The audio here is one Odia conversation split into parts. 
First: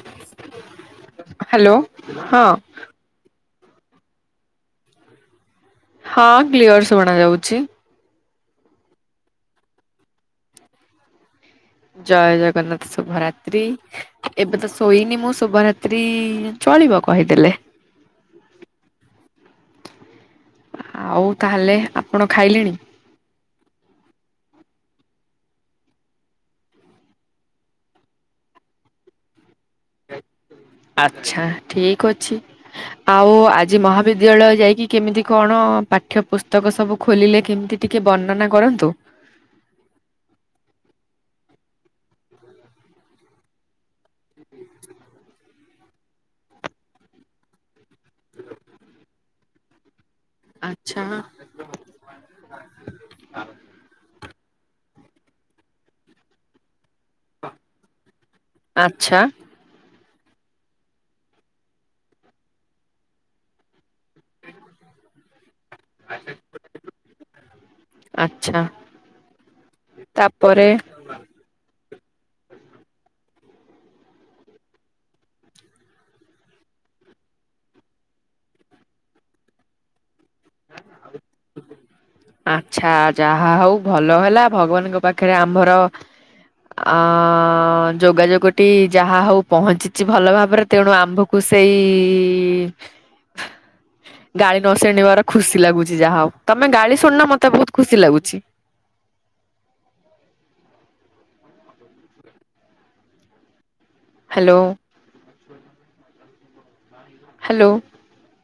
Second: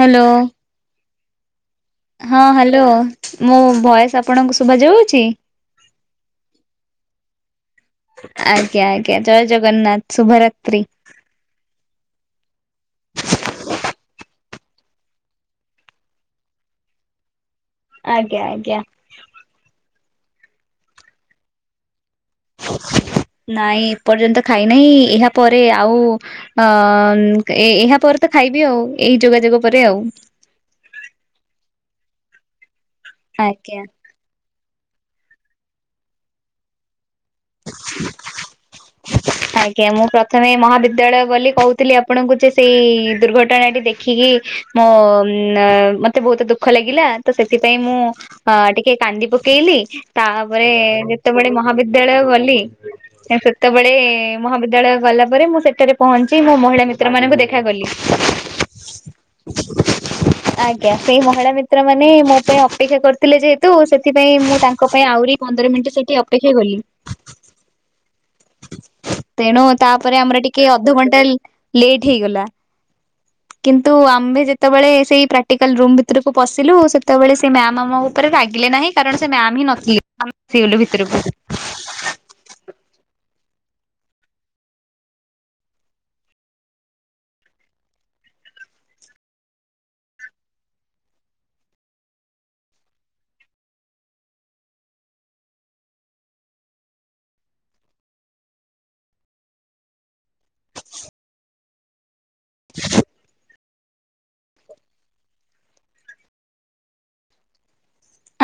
ହ୍ୟାଲୋ। ହ୍ୟାଲୋ। ହଁ ହ୍ୟାଲୋ ମୋ ଭଏସ ଆପଣଙ୍କୁ ଶୁଭାଯାଉଛି? ହଁ କ୍ଲିଅର୍ ଶୁଣା ଯାଉଛି। ଆଜ୍ଞା ଆଜ୍ଞା ଜୟ ଜଗନ୍ନାଥ ଶୁଭ ରାତ୍ରି। ଜୟ ଜଗନ୍ନାଥ ଶୁଭରାତ୍ରି। ଏବେ ତ ଶୋଇନି ମୁଁ ଶୁଭରାତ୍ରି ଚଳିବ କହିଦେଲେ। ଆଜ୍ଞା ଆଜ୍ଞା। ଆଉ ତାହେଲେ ଆପଣ ଖାଇଲେଣି? ନାଇଁ ଏପର୍ଯ୍ୟନ୍ତ ଖାଇନାହିଁ ଏହା ପରେ ଆଉ ହଁ ଏହାପରେ ତ ଖାଇବି ଆଉ ଏହି ଯୋଗାଯୋଗ ପରେ ଆଉ। ଆଚ୍ଛା ଠିକ୍ ଅଛି ଆଉ ଆଜି ଆଜ୍ଞା ମହା ବିଦ୍ୟାଳୟ ଯାଇକି କେମିତି କଣ ପାଠ୍ୟପୁସ୍ତକ ସବୁ ଖୋଲିଲେ କେମତି ଟିକିଏ ବର୍ଣ୍ଣନା କରନ୍ତୁ? ହ ଆଜ୍ଞା ମୁଁ ପ୍ରଥମେ ମହାବିଦ୍ୟାଳୟ ଗଲି କହୁଥିଲି ଆପଣଙ୍କୁ ଯେ ସେଇ ଦୁର୍ଘଟଣାଟି ଦେ ଦେଖିକି ମୋ ମତେ ବହୁତ ଦୁଃଖ ଲାଗିଲା ତ ସେଥିପାଇଁ ମୁଁ ଅ ଟିକେ କାନ୍ଦି ପକେଇଲି। ତାପରେ ଆଚ୍ଛା ଯେତେବେଳେ ମହାବିଦ୍ୟାଳୟ ଗଲି ସେ ସେତେବେଳେ ମହାବିଦ୍ୟାଳୟ ଗଲା ପରେ ମୁଁ ସେଠାରେ ପହଞ୍ଚି ମୋ ମହିଳା ମୀ ଚିତ୍ର ମାନଙ୍କୁ ଦେଖାକଲି। ଆଚ୍ଛା ଆଜ୍ଞା, ସେଇ ମହିଳା ମିତ୍ର ମାନେ ମୋ ପାଇଁ ଅପେକ୍ଷା କରିଥିଲେ ଯେହେତୁ, ସେ ଥିପାଇଁ ମୁଁ ତାଙ୍କ ପାଇଁ ଆହୁରି ପନ୍ଦର ମିନିଟ ସେଠି ଅପେକ୍ଷା ଗଲି। ଆଚ୍ଛା ତେଣୁ ତାପରେ ଆମର ଟିକେ ଅଧଘଣ୍ଟା ଲେଟ୍ ହେଇଗଲା। କିନ୍ତୁ ଆମ୍ଭେ ଯେତେବେଳେ ସେଇ ପ୍ରାକ୍ଟିକାଲ ରୁମ୍ ଭିତରକୁ ପଶିଲୁ, ସେତେବେଳେ ସେ ମ୍ୟାମ ଆମ ଉପରେ ରାଗିଲେ ନାହିଁ। କାରଣ ସେ ମ୍ୟାମ ହିଁ ନଥିଲେ, ଆମ [unintelligible] ସିଗଲୁ ଭିତରକୁ ଆଚ୍ଛା, ଯାହା ହଉ ଭଲ ହେଲା, ଭଗବାନଙ୍କ ପାଖରେ ଆମ୍ଭର ଓ, ଯୋଗାଯୋଗ ଟି ଯାହା ହଉ ପହଞ୍ଚିଚି ଭଲ ଭାବରେ, ତେଣୁ ଆମ୍ଭ କୁ ସେଇ [inaudible] ଗାଳି ନ ଶୁଣିବାର ଖୁସି ଲାଗୁଛି, ଯାହା ହଉ, ତମେ ଗାଳି ଶୁଣିନ, ମତେ ବହୁତ ଖୁସି ଲାଗୁଛି। [inaudible] ହ୍ୟାଲୋ ହ୍ୟାଲୋ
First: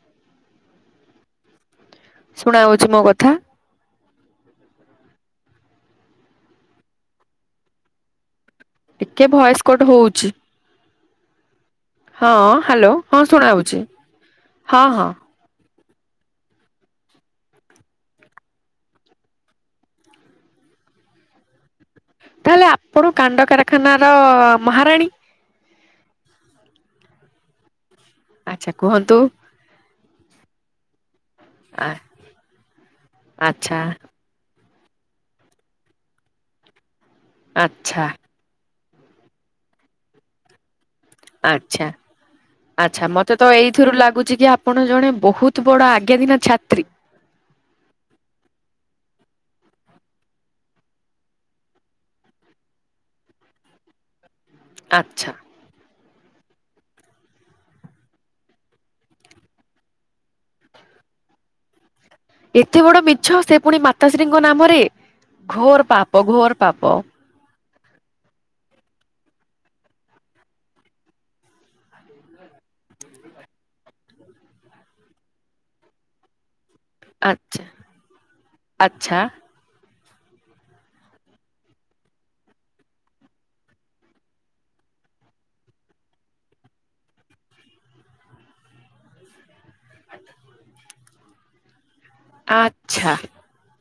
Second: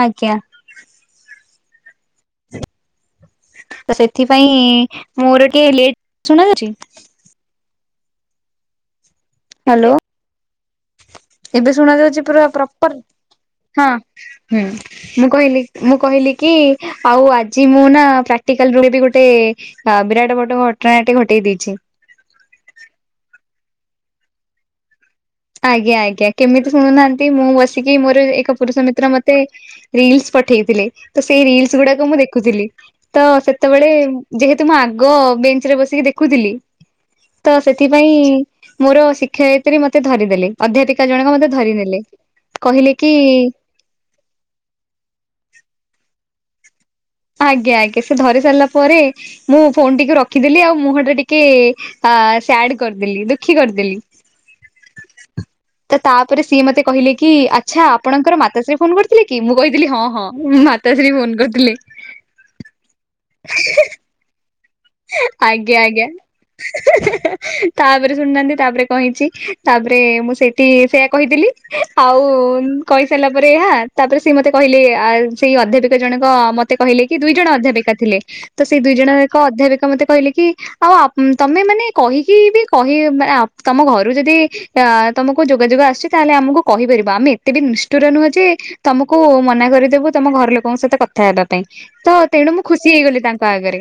ଆଜ୍ଞା ଶୁଣା ଯାଉଛି ମୋ କଥା? ତ ସେଥିପାଇଁ ମୋର ଟିକେ ଲେଟ, ଶୁଣା ଯାଉଛି? ଟିକେ ଭଏସ୍ କଟ୍ ହ୍ୟାଲୋ। ହଉଛି। ଏବେ ଶୁଣା ଯାଉଛି ହଁ ପୁରା ହ୍ୟାଲୋ ପ୍ରପର, ହଁ ଶୁଣାହଉଛି ହଁ ହୁଁ, ହଁ ହଁ ମୁଁ କହିଲି ମୁଁ କହିଲି କି, ଆଉ ଆଜି ମୁଁ ନା ପ୍ରାକ୍ଟିକାଲ ରୁ ରେ ବି ଗୋଟେ ହଁ, ବିରାଟ ବଡ ଘଟଣା ଟି ଘଟେଇ ଦେଇଛି। ତାହେଲେ ଆପଣ କାଣ୍ଡ କାରଖାନାର ମହାରାଣୀ? ଆଜ୍ଞା, ଆଜ୍ଞା, କେମିତି ଶୁଣୁନାହାନ୍ତି, ମୁଁ ବସିକି ମୋର ଏକ ଆଚ୍ଛା ପୁରୁଷ ମିତ୍ର କୁହନ୍ତୁ ମତେ ରିଲସ୍ ପଠେଇଥିଲେ, ତ ସେଇ ରିଲସ୍ ଗୁଡାକ ମୁଁ ଦେଖୁଥିଲି, ତ ଆଚ୍ଛା ସେତେବେଳେ ଯେହେତୁ ମୁଁ ଆଗ ବେଞ୍ଚ ରେ ବସିକି ଦେଖୁଥିଲି, ତ ଆଚ୍ଛା ସେଥିପାଇଁ ମୋର ଶିକ୍ଷାୟିତ୍ରି ମୋତେ ଧରିଦେଲେ, ଅଧ୍ୟାପି କା ଜଣକ ମୋତେ ଆଚ୍ଛା ଧରିନେଲେ, କହିଲେ କି ଏଥିରୁ ଲାଗୁଛି କି, ଆପଣ ଜଣେ ବହୁତ ବଡ ଆଜ୍ଞାଧୀନ ଛାତ୍ରୀ ଆଜ୍ଞା, ଆଜ୍ଞା, ସେ ଧରି ସାରିଲା ପରେ ମୁଁ ଫୋନଟିକୁ ରଖିଦେଲି, ଆଉ ମୁହଁଟା ଟିକେ ସାଡ୍ କରିଦେଲି, ଦୁଃଖୀ କରିଦେଲି। [inaudible] ଆଚ୍ଛା ତ ତାପରେ ସିଏ ମତେ କହିଲେ କି, ଆଚ୍ଛା, ଆପଣଙ୍କର ମାତାଶ୍ରୀ ଫୋନ କରିଥିଲେ କି, ମୁଁ କହିଥିଲି, ହଁ ହଁ, ମା ତାଶ୍ରୀ ଫୋନ କରିଥିଲେ। ଏତେ ବଡ ମିଛ, ସେ ପୁଣି ମାତାଶ୍ରୀଙ୍କ ନାମରେ? ଆଜ୍ଞା, ଘୋର ଆଜ୍ଞା, ପାପ ଘୋର ପାପ ହି ହି ହି ହି ତାପରେ ଶୁଣିନାହାନ୍ତି, ତାପରେ କଣ ହେଇଛି, ତାପରେ ମୁଁ ସେଇଠି ସେୟା କହିଦେଲି ଆଉ କହିସାରିଲା ପରେ ଏହା, ତାପରେ ସେ ମୋତେ କହିଲେ, ସେଇ ଅଧ୍ୟାପିକା ଜଣକ ମୋ ତେ କହିଲେ କି, ଦୁଇ ଜଣ ଆଚ୍ଛା ଅଧ୍ୟାପିକା ଥିଲେ, ତ ସେଇ ଦୁଇ ଜଣ ଆଚ୍ଛା ଯାକ ଅଧ୍ୟାପିକା ମତେ କହିଲେ କି ଆଉ ତମେ ମାନେ କହିକି ବି କହି, [unintelligible] ତମ ଘରୁ ଯଦି ଅ, ତମକୁ ଯୋଗାଯୋଗ ଆସୁଛି, ତାହେଲେ ଆମକୁ କହିପାରିବ, ଆମେ ଏତେ ବି ନିଷ୍ଠୁର ନୁହେଁ ଯେ ତମକୁ ମନା କରିଦେବୁ, ତମ ଘର ଲୋକଙ୍କ ସହିତ କଥା ହେବା ପାଇଁ, ତ, ତେଣୁ ମୁଁ ଖୁସି ଆଚ୍ଛା ହେଇଗଲି ତାଙ୍କ ଆଗରେ।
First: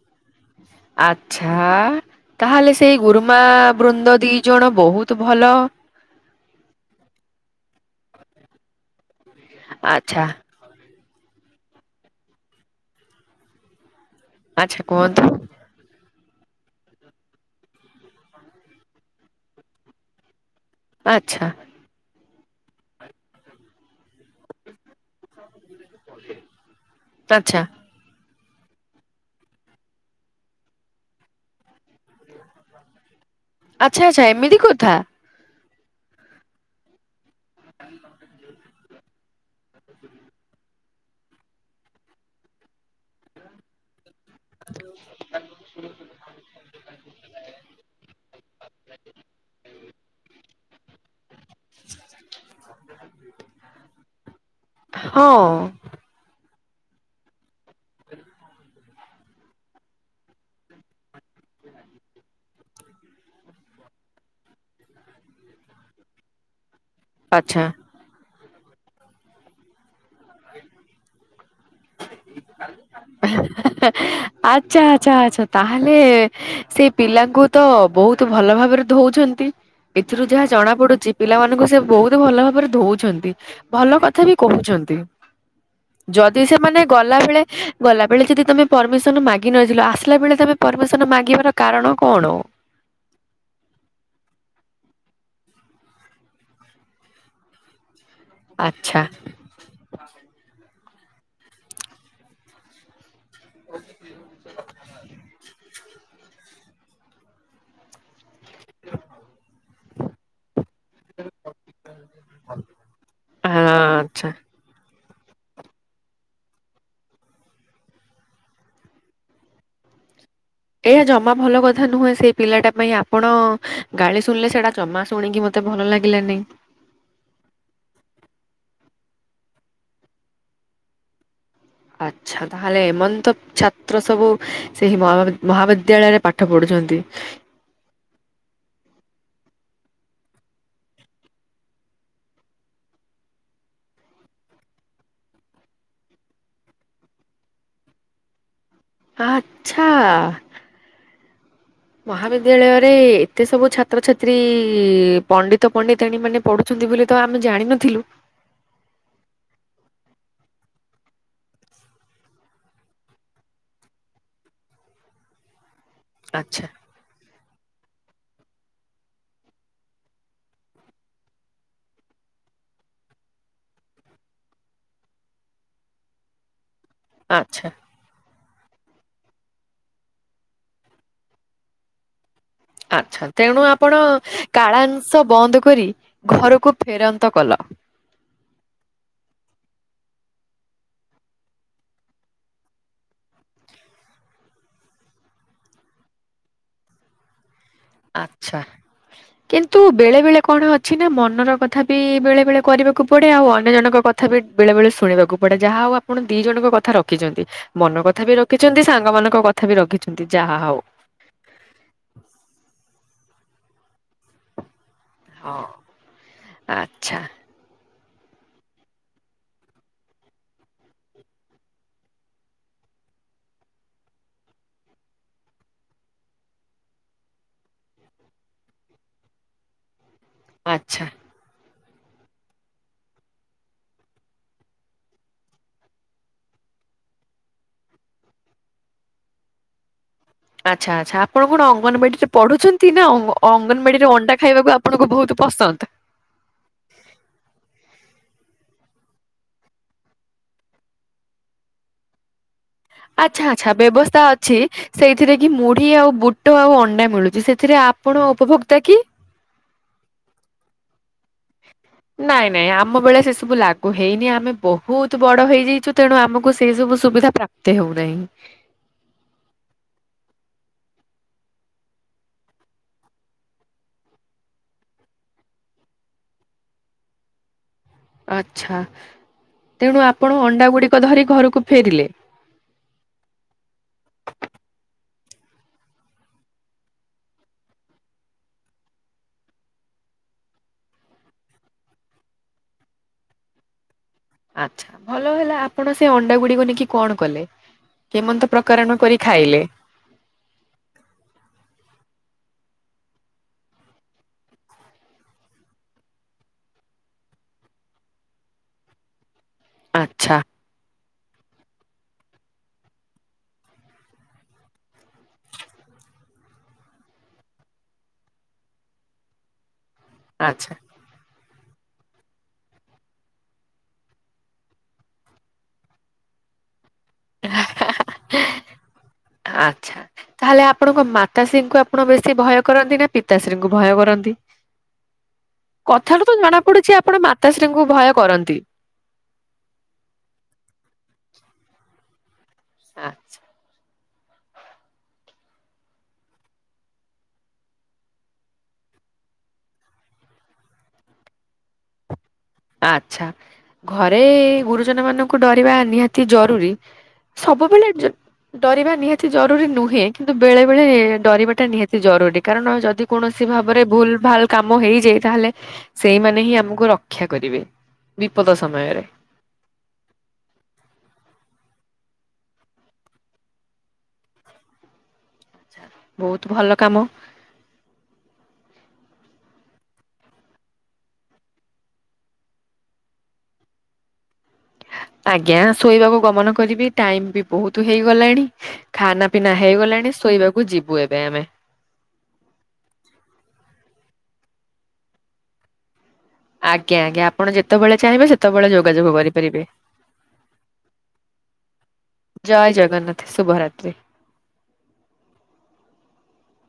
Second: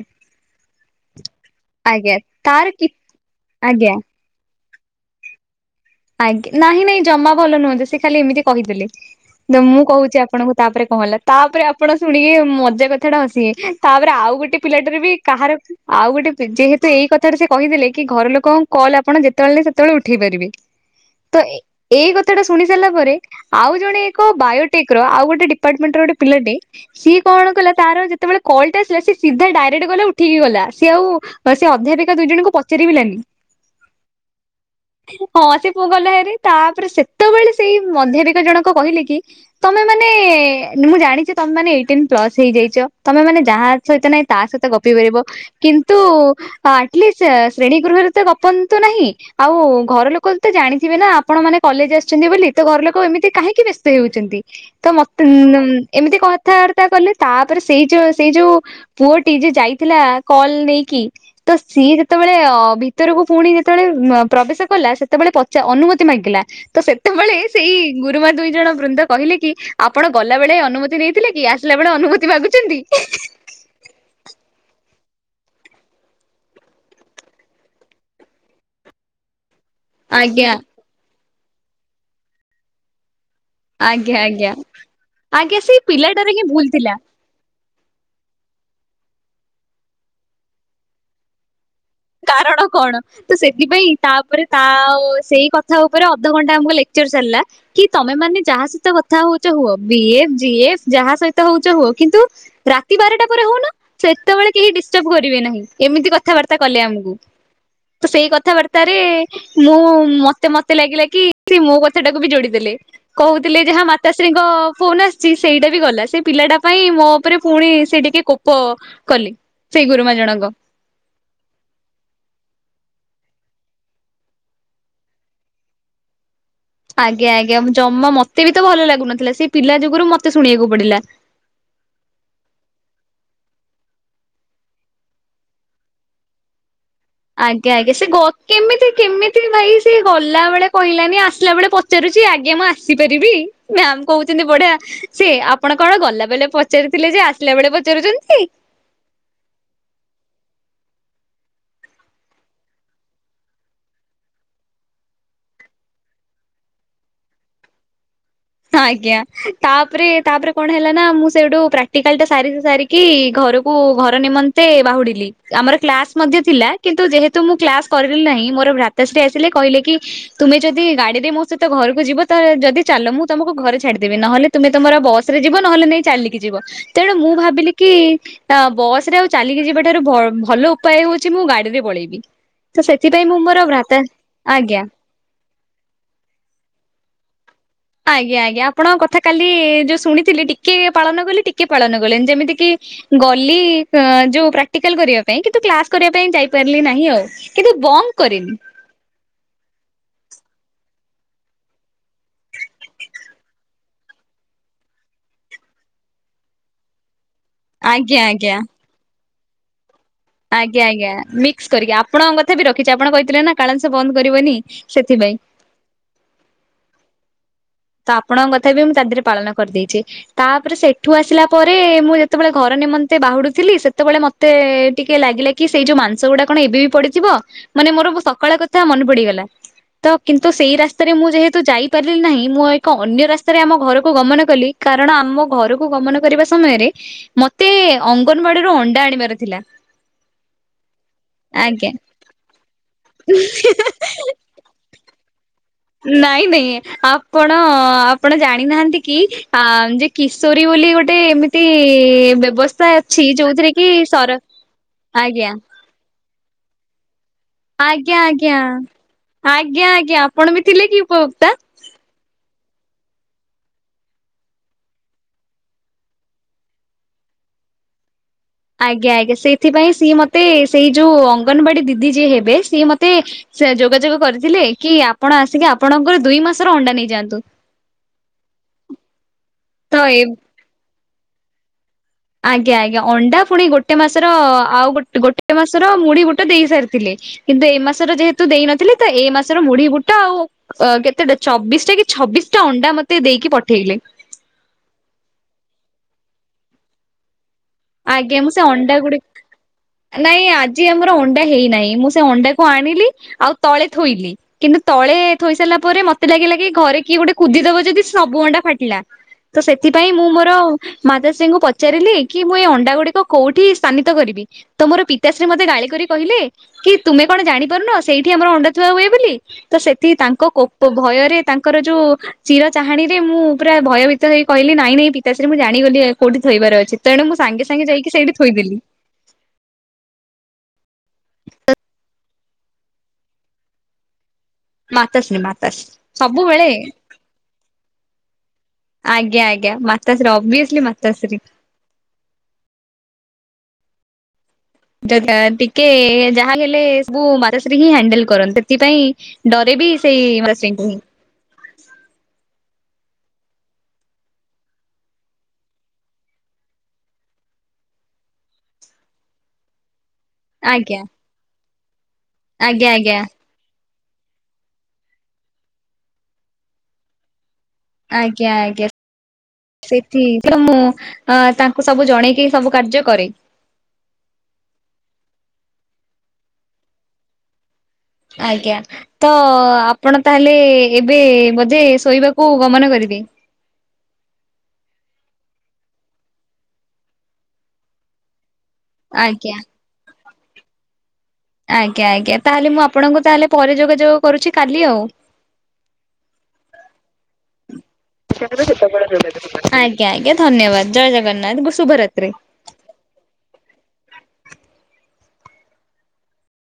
ଆଚ୍ଛା, ଆଜ୍ଞା ତାର ତାହେଲେ କି ସେଇ ଗୁରୁମା ଆଜ୍ଞା। ବୃନ୍ଦ ଦି ଜଣ ବହୁତ ଭଲ। ଆଜ୍ଞା, ନାହିଁ ନାହିଁ, ଜମା ଭଲ ନୁହଁନ୍ତି, ସେ ଖାଲି ଏମିତି କହିଦେଲେ, ତ ମୁଁ କହୁଛି ଆଚ୍ଛା ଆପଣଙ୍କୁ ତାପରେ କଣ ହେଲା, ତାପରେ ଆପଣ ଶୁଣିକି ମଜା କଥାଟା ହସିବେ, ତାପରେ ଆଉ ଗୋଟେ ଟେ ଆଚ୍ଛା ପିଲାଟାର ବି କୁହନ୍ତୁ କାହାର ଆଉ ଗୋଟେ ଯେହେତୁ ଏଇ କଥାରେ ସେ କହିଦେଲେ କି ଘରଲୋକଙ୍କ କଲ୍ ଆପଣ ଯେତେବେଳେ ନାଇଁ ସେତେବେଳେ ଉଠେଇ ପାରିବେ। ତ ଆଚ୍ଛା ଏ ଏଇ କଥାଟା ଶୁଣି ସାରିଲା ପରେ ଆଉ ଜଣେ ଏକ ବାୟୋଟେକ୍ ର ଆଉ ଗୋଟେ ଡି ପାର୍ଟମେଣ୍ଟ ର ଗୋଟେ ପିଲାଟେ ସିଏ କଣ ଆଚ୍ଛା ଆଚ୍ଛା କଲା ତାର ଯେ ତେବେଳେ କଲଟା ଆସିଲା ସିଏ ସିଧା ଡାଇରେକ୍ଟ ଗଲା ଉଠିକି ଗଲା, ସିଏ ଆଉ ସେ ଅଧ୍ୟାପିକା ଦୁଇଜଣଙ୍କୁ ପଚାରିବିଲାନି। ଆଚ୍ଛା ଆଚ୍ଛା ଏମିତି କଥା। ହଁ ସେ ପୁଅ ଗଲା ହେରି। ତାପରେ ସେତେବେଳେ ସେଇ ମଧ୍ୟାପିକା ଜଣକ କହିଲେ କି ତମେମାନେ ମୁଁ ଜାଣିଚି ତମେମାନେ ଏଇଟିନ୍ ପ୍ଲସ ହେଇଯାଇଛ, ତମେମାନେ ଯାହା ସହିତ ନାଇଁ ତା ସହିତ ଗପି ପାରିବ। କିନ୍ତୁ ଆଟଲିଷ୍ଟ ଶ୍ରେଣୀ ଗୃହରେ ତ ଗପନ୍ତୁ ନାହିଁ। ଆଉ ଘର ଲୋ ତ ଜାଣିଥିବେ ନା ଆପଣମାନେ କଲେଜ୍ ଆସିଛନ୍ତି ବୋଲି, ତ ଘର ଲୋକ ଏମିତି କାହିଁକି ବେସ୍ତ ହେଉଛନ୍ତି। ତ ମତେ ହଁ [unintelligible] ଏମିତି କଥାବାର୍ତ୍ତା କଲେ ତାପରେ ସେଇ ଯୋ ସେଇ ଯୋଉ ପୁଅଟି ଯିଏ ଯାଇଥିଲା କଲ ନେଇକି, ତ ସିଏ ଯେତେବେଳେ ଭି ତରକୁ ପୁଣି ଯେତେବେଳେ ପ୍ରବେଶ କଲା ସେତେବେଳେ ପଚା ଅନୁମତି ମାଗିଲା, ତ ସେତେବେଳେ ଆଚ୍ଛା ସେଇ ଗୁରୁମା ଦୁଇଜଣ ବୃନ୍ଦ କହିଲେ କି ଆପଣ ଗଲାବେଳେ ଅନୁମତି ନେଇଥିଲେ କି, ଆସିଲା ବେଳେ ଅନୁମତି ମାଗୁଛନ୍ତି। ଆଚ୍ଛା ଆଚ୍ଛା ଆଛା ତାହଲେ ସେ ପିଲାଙ୍କୁ ତ ବୋହୁତ ଭଲଭାବରେ ଧୋଉଛନ୍ତି। ଏଥିରୁ ଯାହା ଆଜ୍ଞା ଜଣା ପଡୁଛି ପିଲାମାନାନଙ୍କୁ ସେ ବୋହୁତ ଭଲଭାବରେ ଧୋଉଛନ୍ତି। ଭଲ ଆଜ୍ଞା କଥା ବି ଆଜ୍ଞା କୋହୁଛନ୍ତି। ଆଜ୍ଞା ସି ଯଦି ସେମାନେ ଗଲାବେଳେ ଗଲାବେଳେ ଯଦି ତମେ ପରମିସନ ମାଗି ନଥିଲ, ଆସିଲା ବେଳେ ତମେ ପରମିସନ ମାଗିବାର କାରଣ? କଣ? କାରଣ କଣ? ତ ସେଥିପାଇଁ ତାପରେ ତା ସେଇ କଥା ଉପରେ ଅଧଘଣ୍ଟା ଆମକୁ ଲେକ୍ଚର ଚାଲିଲା। କି ତମେମାନେ ଯାହା ସହିତ ଆଚ୍ଛା କଥା ହୋଉଚ ହୁଅ। ବିଏଫ୍ ଯିଏଫ୍ ଯାହା ସହିତ ହୋଉଚ ହୁଅ, କିନ୍ତୁ ରାତି ବାରଟା ପରେ ହୋଉନ ସେତେବେଳେ କେହି ଡିସ୍ଟବ୍ କରିବେ ନାହିଁ, ଏମିତି କଥାବାର୍ତ୍ତା କଲେ ଆମୁକୁ। ତ ସେଇ କଥାବାର୍ତ୍ତା ରେ ମୁଁ ମତେ ମତେ ଲାଗିଲା କି ସେ ମୋ କଥାଟାକୁ ବି ଯୋଡିଦେଲେ। କହୁଥିଲେ ଯେ ହଁ ମାତାଶ୍ରୀଙ୍କ ଫୋନ୍ ଆସ୍ ସେ ସେଇଟା ବି ଗଲା, ସେ ପିଲାଟା ପାଇଁ ମୋ ଉପରେ ପୁଣି ସେ ଟିକେ କୋପ କଲେ। ସେଇ ଗୁରୁମା ଜଣଙ୍କ। ଏହା ଜମା ଭଲ କଥା ନୁହେଁ ସେଇ ପିଲାଟା ପାଇଁ ଆପଣ ଗାଳି ଶୁଣିଲେ, ସେଟା ଜମା ଶୁଣିକି ମ ତେ ଭଲ ଲାଗିଲାନି। ଆଜ୍ଞା ଆଜ୍ଞା, ଜମା ମତେ ବି ତ ଭଲ ଲାଗୁନଥିଲା ସେ ପିଲା ଯୋଗରୁ ମତେ ଶୁଣିଆକୁ ପଡିଲା। ଆଚ୍ଛା ତାହେଲେ ଏମନ୍ତ ଛାତ୍ର ସବୁ ସେହି ମହା ମହାବିଦ୍ୟାଳୟରେ ପାଠ ପଢୁଛନ୍ତି। ଆଜ୍ଞା ଆଜ୍ଞା ସେ ଗ କେମିତି କେମିତି ଭାଇ ସେ ଗଲା ବଳେ କହିଲାନି ଆସିଲା ବଳେ ପ ଚାରୁଛି ଆଜ୍ଞା ମୁଁ ଆସିପାରିବି? ମ୍ୟାମ୍ କହୁଚନ୍ତି ବଢିଆ ସେ ଆପଣ କଣ ଗଲାବେଲେ ପଚାରିଥିଲେ ଯେ ଆସିଲା ବେଳେ ପଚାରୁଚନ୍ତି। ଆଚ୍ଛା। ମହାବିଦ୍ୟାଳୟରେ ଏତେ ସବୁ ଛାତ୍ରଛାତ୍ରୀ ପଣ୍ଡିତ ପଣ୍ଡିତିୟାଣୀ ମାନେ ପଢ଼ୁଛନ୍ତି ବୋଲି ତ ଆମେ ଜାଣିନଥିଲୁ। ଆଜ୍ଞା, ତାପରେ ତାପରେ କଣ ହେଲା ନା ମୁଁ ସେଇଠୁ ପ୍ରାକ୍ଟିକାଲ୍ ଟା ସାରି ସାରି କି ଘରକୁ ଘର ନିମନ୍ତେ ବାହୁଡିଲି, ଆମର କ୍ଲାସ ମଧ୍ୟ ଆଚ୍ଛା ଥିଲା କିନ୍ତୁ ଯେହେତୁ ମୁଁ କ୍ଲାସ୍ କରିଲି ନାହିଁ? ମୋର ଭ୍ରାତାଶ୍ରୀ ଆସିଲେ କହିଲେ କି- - ତୁମେ ଯଦି ଗାଡିରେ ମୋ ସହିତ ଘରକୁ ଯିବ ଯଦି ଚାଲ। ମୁ ତମକୁ ଘରେ ଛାଡିଦେବେ ନହେଲେ ତୁମେ ତମର ବସ ରେ ଯିବ ନହେଲେ ନାଇ ଚାଲିକି ଯିବ। ତେଣୁ ମୁଁ ଆଚ୍ଛା ଭାବିଲି କି - - ବସ ରେ ଆଉ ଚାଲିକି ଯିବାଠାରୁ ବ ଭଲ ଉପାୟ ହଉଚି ମୁଁ ଗାଡିରେ ପଳେଇବି। ତ ସେଥିପାଇଁ ଆଚ୍ଛା, ମୁଁ ମୋର ତେଣୁ ଭ୍ରାତା ଆପଣ ଆଜ୍ଞା କାଳାଂଶ ବନ୍ଦ କରି ଘରକୁ ଫେରାନ୍ତ କଲ। ଆଜ୍ଞା, ଆଜ୍ଞା। ଆପଣ କଥା କାଲି ଯୋଉ ଶୁଣିଥିଲି ଟିକେ ପାଳନ କଲେ ଟିକେ ପାଳନ କଲିନି। ଯେମିତି କିି ଗଲି ଯୋଉ ପ୍ରାକ୍ଟିକାଲ୍ କରିବା ପାଇଁ, କିନ୍ତୁ କ୍ଲାସ କରିବା ପାଇଁ ଯାଇପାରିଲି ନାହିଁ ଆଉ। କିନ୍ତୁ ବ ଆଚ୍ଛା। କିନ୍ତୁ ବେଳେ ବେଳେ କଣ ଅଛି ନା ମନର କଥା ବି ବେଳେ ବେଳେ କରିବାକୁ ପଡେ। ଆଉ ଅନ୍ୟ ଜଣଙ୍କ କ ଥା ବି ବେଳେ ବେଳେ ଶୁଣିବାକୁ ପଡେ, ଯାହା ହଉ ଆପଣ ଦି ଜଣଙ୍କ କଥା ରଖିଚନ୍ତି। ମନ ଆଜ୍ଞା କଥା ବି ଆଜ୍ଞା ରଖିଚନ୍ତି, ସାଙ୍ଗ ମାନଙ୍କ କଥା ବି ରଖିଚନ୍ତି, ଯାହା ହଉ। ୟା ନିକ୍। କରିକି ଆପଣଙ୍କ କଥା ବି ରଖିଛି ଆପଣ କହିଥିଲେ ନା କାଳଂସ ବନ୍ଦ୍ କରିବନି ସେଥିପାଇଁ। ହ, ଆଚ୍ଛା। ତ ଆପଣଙ୍କ କଥା ବି ମୁଁ ତା ଦେହରେ ପାଳନ କରିଦେଇଚି। ତାପରେ ସେଠୁ ଆସିଲା ପରେ ମୁଁ ଯେତେବେଳେ ଘର ନିମନ୍ତେ ବାହୁଡୁଥିଲି ସେତେବେଳେ ମ ତେ ଟିକେ ଲାଗିଲା କି ସେଇ ଯୋଉ ମାଂସ ଗୁଡା କଣ ଏବେ ବି ପଡିଥିବ। ମାନେ ମୋର ସକାଳ କଥା ମନେ ପଡିଗଲା। ତ କିନ୍ତୁ ସେଇ ଆଚ୍ଛା। ରାସ୍ତାରେ ମୁଁ ଯେହେତୁ ଯାଇପାରିଲି ନାହିଁ। ମୁଁ ଏକ ଅନ୍ୟ ରାସ୍ତାରେ ଆମ ଘରକୁ ଗମନ କଲି। କାରଣ ଆମ ଘରକୁ ଗମନ କରିବା ସମୟରେ ମତେ ଅଙ୍ଗନବାଡିରୁ ଅଣ୍ଡା ଆଣିବାର ଥିଲା। ଆଚ୍ଛା, ଆଚ୍ଛା। ଆପଣ କଣ ଆଜ୍ଞା। ଅଙ୍ଗନବାଡିରେ ପଢୁଛନ୍ତି? ନା ଅଙ୍ଗ ଅଙ୍ଗନବାଡିରେ ଅଣ୍ଡା ଖାଇବାକୁ ଆପଣଙ୍କୁ ବହୁତ ପସନ୍ଦ। ନାଇଁ ନାଇଁ, ଆପଣ ଆପଣ ଜାଣିନାହାନ୍ତି କି ଯେ କିଶୋରୀ ବୋଲି ଗୋଟେ ଏମିତି ବ୍ୟବ ସ୍ତା ଅଛି। ଆଚ୍ଛା ଆଚ୍ଛା ଯୋଉଥିରେ କି ବ୍ୟବସ୍ଥା ସର ଅଛି ସେଇଥିରେ କି ଆଜ୍ଞା। ମୁଢି ଆଉ ବୁଟ ଆଉ ଅଣ୍ଡା ମିଳୁଛି। ସେଥିରେ ଆଜ୍ଞା ଆପଣ ଆଜ୍ଞା ଉପରୋକ୍ତା କି? ଆଜ୍ଞା, ଆଜ୍ଞା। ଆପଣ ବି ଥିଲେ କି ଉପଭୋକ୍ତା। ନାଇଁ ନାଇଁ, ଆମ ବେଳେ ସେସବୁ ଲାଗୁ ହେଇନି ଆମେ ବହୁତ ବଡ଼ ହେଇଯାଇଛୁ ତେଣୁ ଆମକୁ ସେସବୁ ସୁବିଧା ପ୍ରା ପ୍ତ ହେଉ ନାହିଁ। ଆଜ୍ଞା, ଆଜ୍ଞା ସେଇଥିପାଇଁ ସିଏ ମତେ ସେଇ ଯୋଉ ଅଙ୍ଗନବାଡି ଦିଦି ଯିଏ ହେବେ ସିଏ ମତେ ସେ ଯୋଗାଯୋଗ କରିଥିଲେ, କି ଆପଣ ଆସିକି ଆପଣଙ୍କର ଦୁଇ ମାସର ଅଣ୍ଡା ନେଇଯାଆନ୍ତୁ। ଆଛା, ତ ତେଣୁ ଏ ଆପଣ ଅଣ୍ଡା ଗୁଡିକ ଧରି ଘରକୁ ଫେରିଲେ। ଆଜ୍ଞା, ଆଜ୍ଞା ଅଣ୍ଡା ପୁଣି ଗୋଟେ ମାସର ଆଉ ଗୋଟେ ମାସର ମୁଢି ବୁଟ ଦେଇ ସାରିଥିଲେ। କିନ୍ତୁ ଏ ମାସର ଯେହେତୁ ଦେଇନଥିଲେ ତ ଏ ମାସର ମୁଢି ବୁଟ ଆଉ ଅ କେତେଟା ଚବିଶଟା କି ଛବିଶ ଟା ଅଣ୍ଡା ମତେ ଦେଇକି ପଠେଇଲେ। ଆଚ୍ଛା, ଭଲ ହେଲା ଆପଣ ସେ ଅଣ୍ଡା ଗୁଡିକୁ ନେଇକି କଣ କଲେ। ଆଜ୍ଞା କେମନ୍ତ ମୁଁ ସେ ଅଣ୍ଡା ପ୍ରକାରକ ଗୁଡି କରି ଖାଇଲେ? ନାଇଁ ଆଜି ଆମର ଅଣ୍ଡା ହେଇନାହିଁ। ମୁଁ ସେ ଅଣ୍ଡାକୁ ଆଣିଲି ଆଉ ତଳେ ଥୋଇଲି। କିନ୍ତୁ ତଳେ ଥୋଇ ସାରିଲା ପରେ ମତେ ଲାଗିଲା କି ଘରେ କିଏ ଗୋଟେ କୁଦିଦବ ଯଦି ସେ ସବୁ ଅଣ୍ଡା ଫାଟିଲା ତ ସେଥିପାଇଁ ମୁଁ ଆଚ୍ଛା ମୋର ମାତାଶ୍ରୀଙ୍କୁ ପଚାରିଲି - - କି ମୁଁ ଏ ଅଣ୍ଡା ଗୁଡ଼ିକ କଉଠି ସ୍ଥାନିତ କରିବି? ତ ମୋର ପିତାଶ୍ରୀ ମତେ ଗାଳିିକ କରି କହିଲେ, କି ତୁମେ କଣ ଜାଣିପାରୁନ ସେଇଠି ଆମର ଅଣ୍ଡା ଥୁଆହୁଏ ବୋଲି। ତ ସେଥି ତାଙ୍କ ଆଚ୍ଛା। କୋପ ଭୟରେ ତାଙ୍କର ଯୋଉ ଚିର ଚାହାଣୀରେ ମୁଁ ପୁରା ଭୟଭୀତ ହେଇ କହିଲି ନାଇଁ ନାଇଁ ପିତାଶ୍ରୀ ମୁଁ ଜାଣିଗଲି କୋଉଁଠି ଶୋଇବାରେ ଅଛି। ତେଣୁ ମୁଁ ସାଙ୍ଗେ ସାଙ୍ଗେ ଯାଇକି ସେଇଠି ଶୋଇଦେଲି। ଆଚ୍ଛା ତାହେଲେ ଆପଣଙ୍କ ମାତାଶ୍ରୀଙ୍କୁ ଆପଣ ବେଶୀ ଭୟ କରନ୍ତି ନାଁ ପିତାଶ୍ରୀଙ୍କୁ ଭୟ କରନ୍ତି। ମାତାଶ୍ରୀ ମାତାଶ୍ରୀ କଥାରୁ ତ ଜଣା ସବୁବେଳେ ପଡୁଛି ଆପଣ ମାତାଶ୍ରୀଙ୍କୁ ଭୟ କରନ୍ତି। ଆଜ୍ଞା ଆଜ୍ଞା ମାତାଶ୍ରୀ ଅବ୍ୟସିଲି ମାତାଶ୍ରୀ। ଆଁ ସେ ଯାହା ଟିକେ ଯାହା ହେଲେ କୁ ମାତାଶ୍ରୀ ହିଁ ହ୍ୟାଣ୍ଡେଲ କରନ୍ତି। ସେଥିପାଇଁ ଡରେ ବି ସେଇ ଡଷ୍ଟିଙ୍ଗକ୍ଯୁନି। ଆଚ୍ଛା ଘରେ ଗୁରୁଜନ ମାନଙ୍କୁ ଡରିବା ନିହାତି ଜରୁରୀ। ସବୁବେଳେ ଯା ଡରିବା ନିହାତି ଜରୁରୀ ନୁହେଁ। କିନ୍ତୁ ବେଳେ ବେଳେ ଆଜ୍ଞା ଡରିବାଟା ନିହାତି ଜରୁରୀ କାରଣ ଆଜ୍ଞା ଯଦି ଆଜ୍ଞା କୋଣସି ସି ଭାବରେ ଭୁଲ ଭାଲ କାମ ହେଇଯାଇ ତାହେଲେ ସେଇମାନେ ହିଁ ଆମକୁ ରକ୍ଷା କରିବେ। ବିପଦ ଆଜ୍ଞା ଆଜ୍ଞା। ସମୟରେ ସେଠି ସେ ମୁଁ ଅଁ ତାଙ୍କୁ ସବୁ ଜଣେଇକି ସବୁ କାର୍ଯ୍ୟ କରେ। ବହୁତ ଭଲ କାମ। ଆଜ୍ଞା। ତ ଆପଣ ତାହେଲେ ଏବେ ବୋଧେ ଶୋଇବାକୁ ଗମନ କରିବେ। ଆଜ୍ଞା ଶୋଇବାକୁ ଗମନ କରିବି ଟାଇମ ବି ବହୁତ ହେଇଗଲାଣି। ଖାନା ପିନା ଆଜ୍ଞା ହେଇଗଲାଣି ଶୋଇବାକୁ ଯିବୁ ଏବେ ଆମେ। ଆଜ୍ଞା ଆଜ୍ଞା। ତାହେଲେ ମୁଁ ଆପଣଙ୍କୁ ତାହେଲେ ପରେ ଯୋଗାଯୋଗ କରୁଛି କାଲି ଆଉ। ଆଜ୍ଞା ଆଜ୍ଞା। ଆପଣ ଯେତେବେଳେ ଚାହିଁବେ ଇଚ୍ଛା ଥିଲେ ଯେତେ ବେଳେ ଯୋଗାଯୋଗ କରିପାରିବେ। ଆଜ୍ଞା ଆଜ୍ଞା ଧନ୍ୟବାଦ ଜୟ ଜଗନ୍ନାଥ ଗୁ ଶୁଭରାତି। ଜୟ ଜଗନ୍ନାଥ ଶୁଭ ରାତ୍ରି।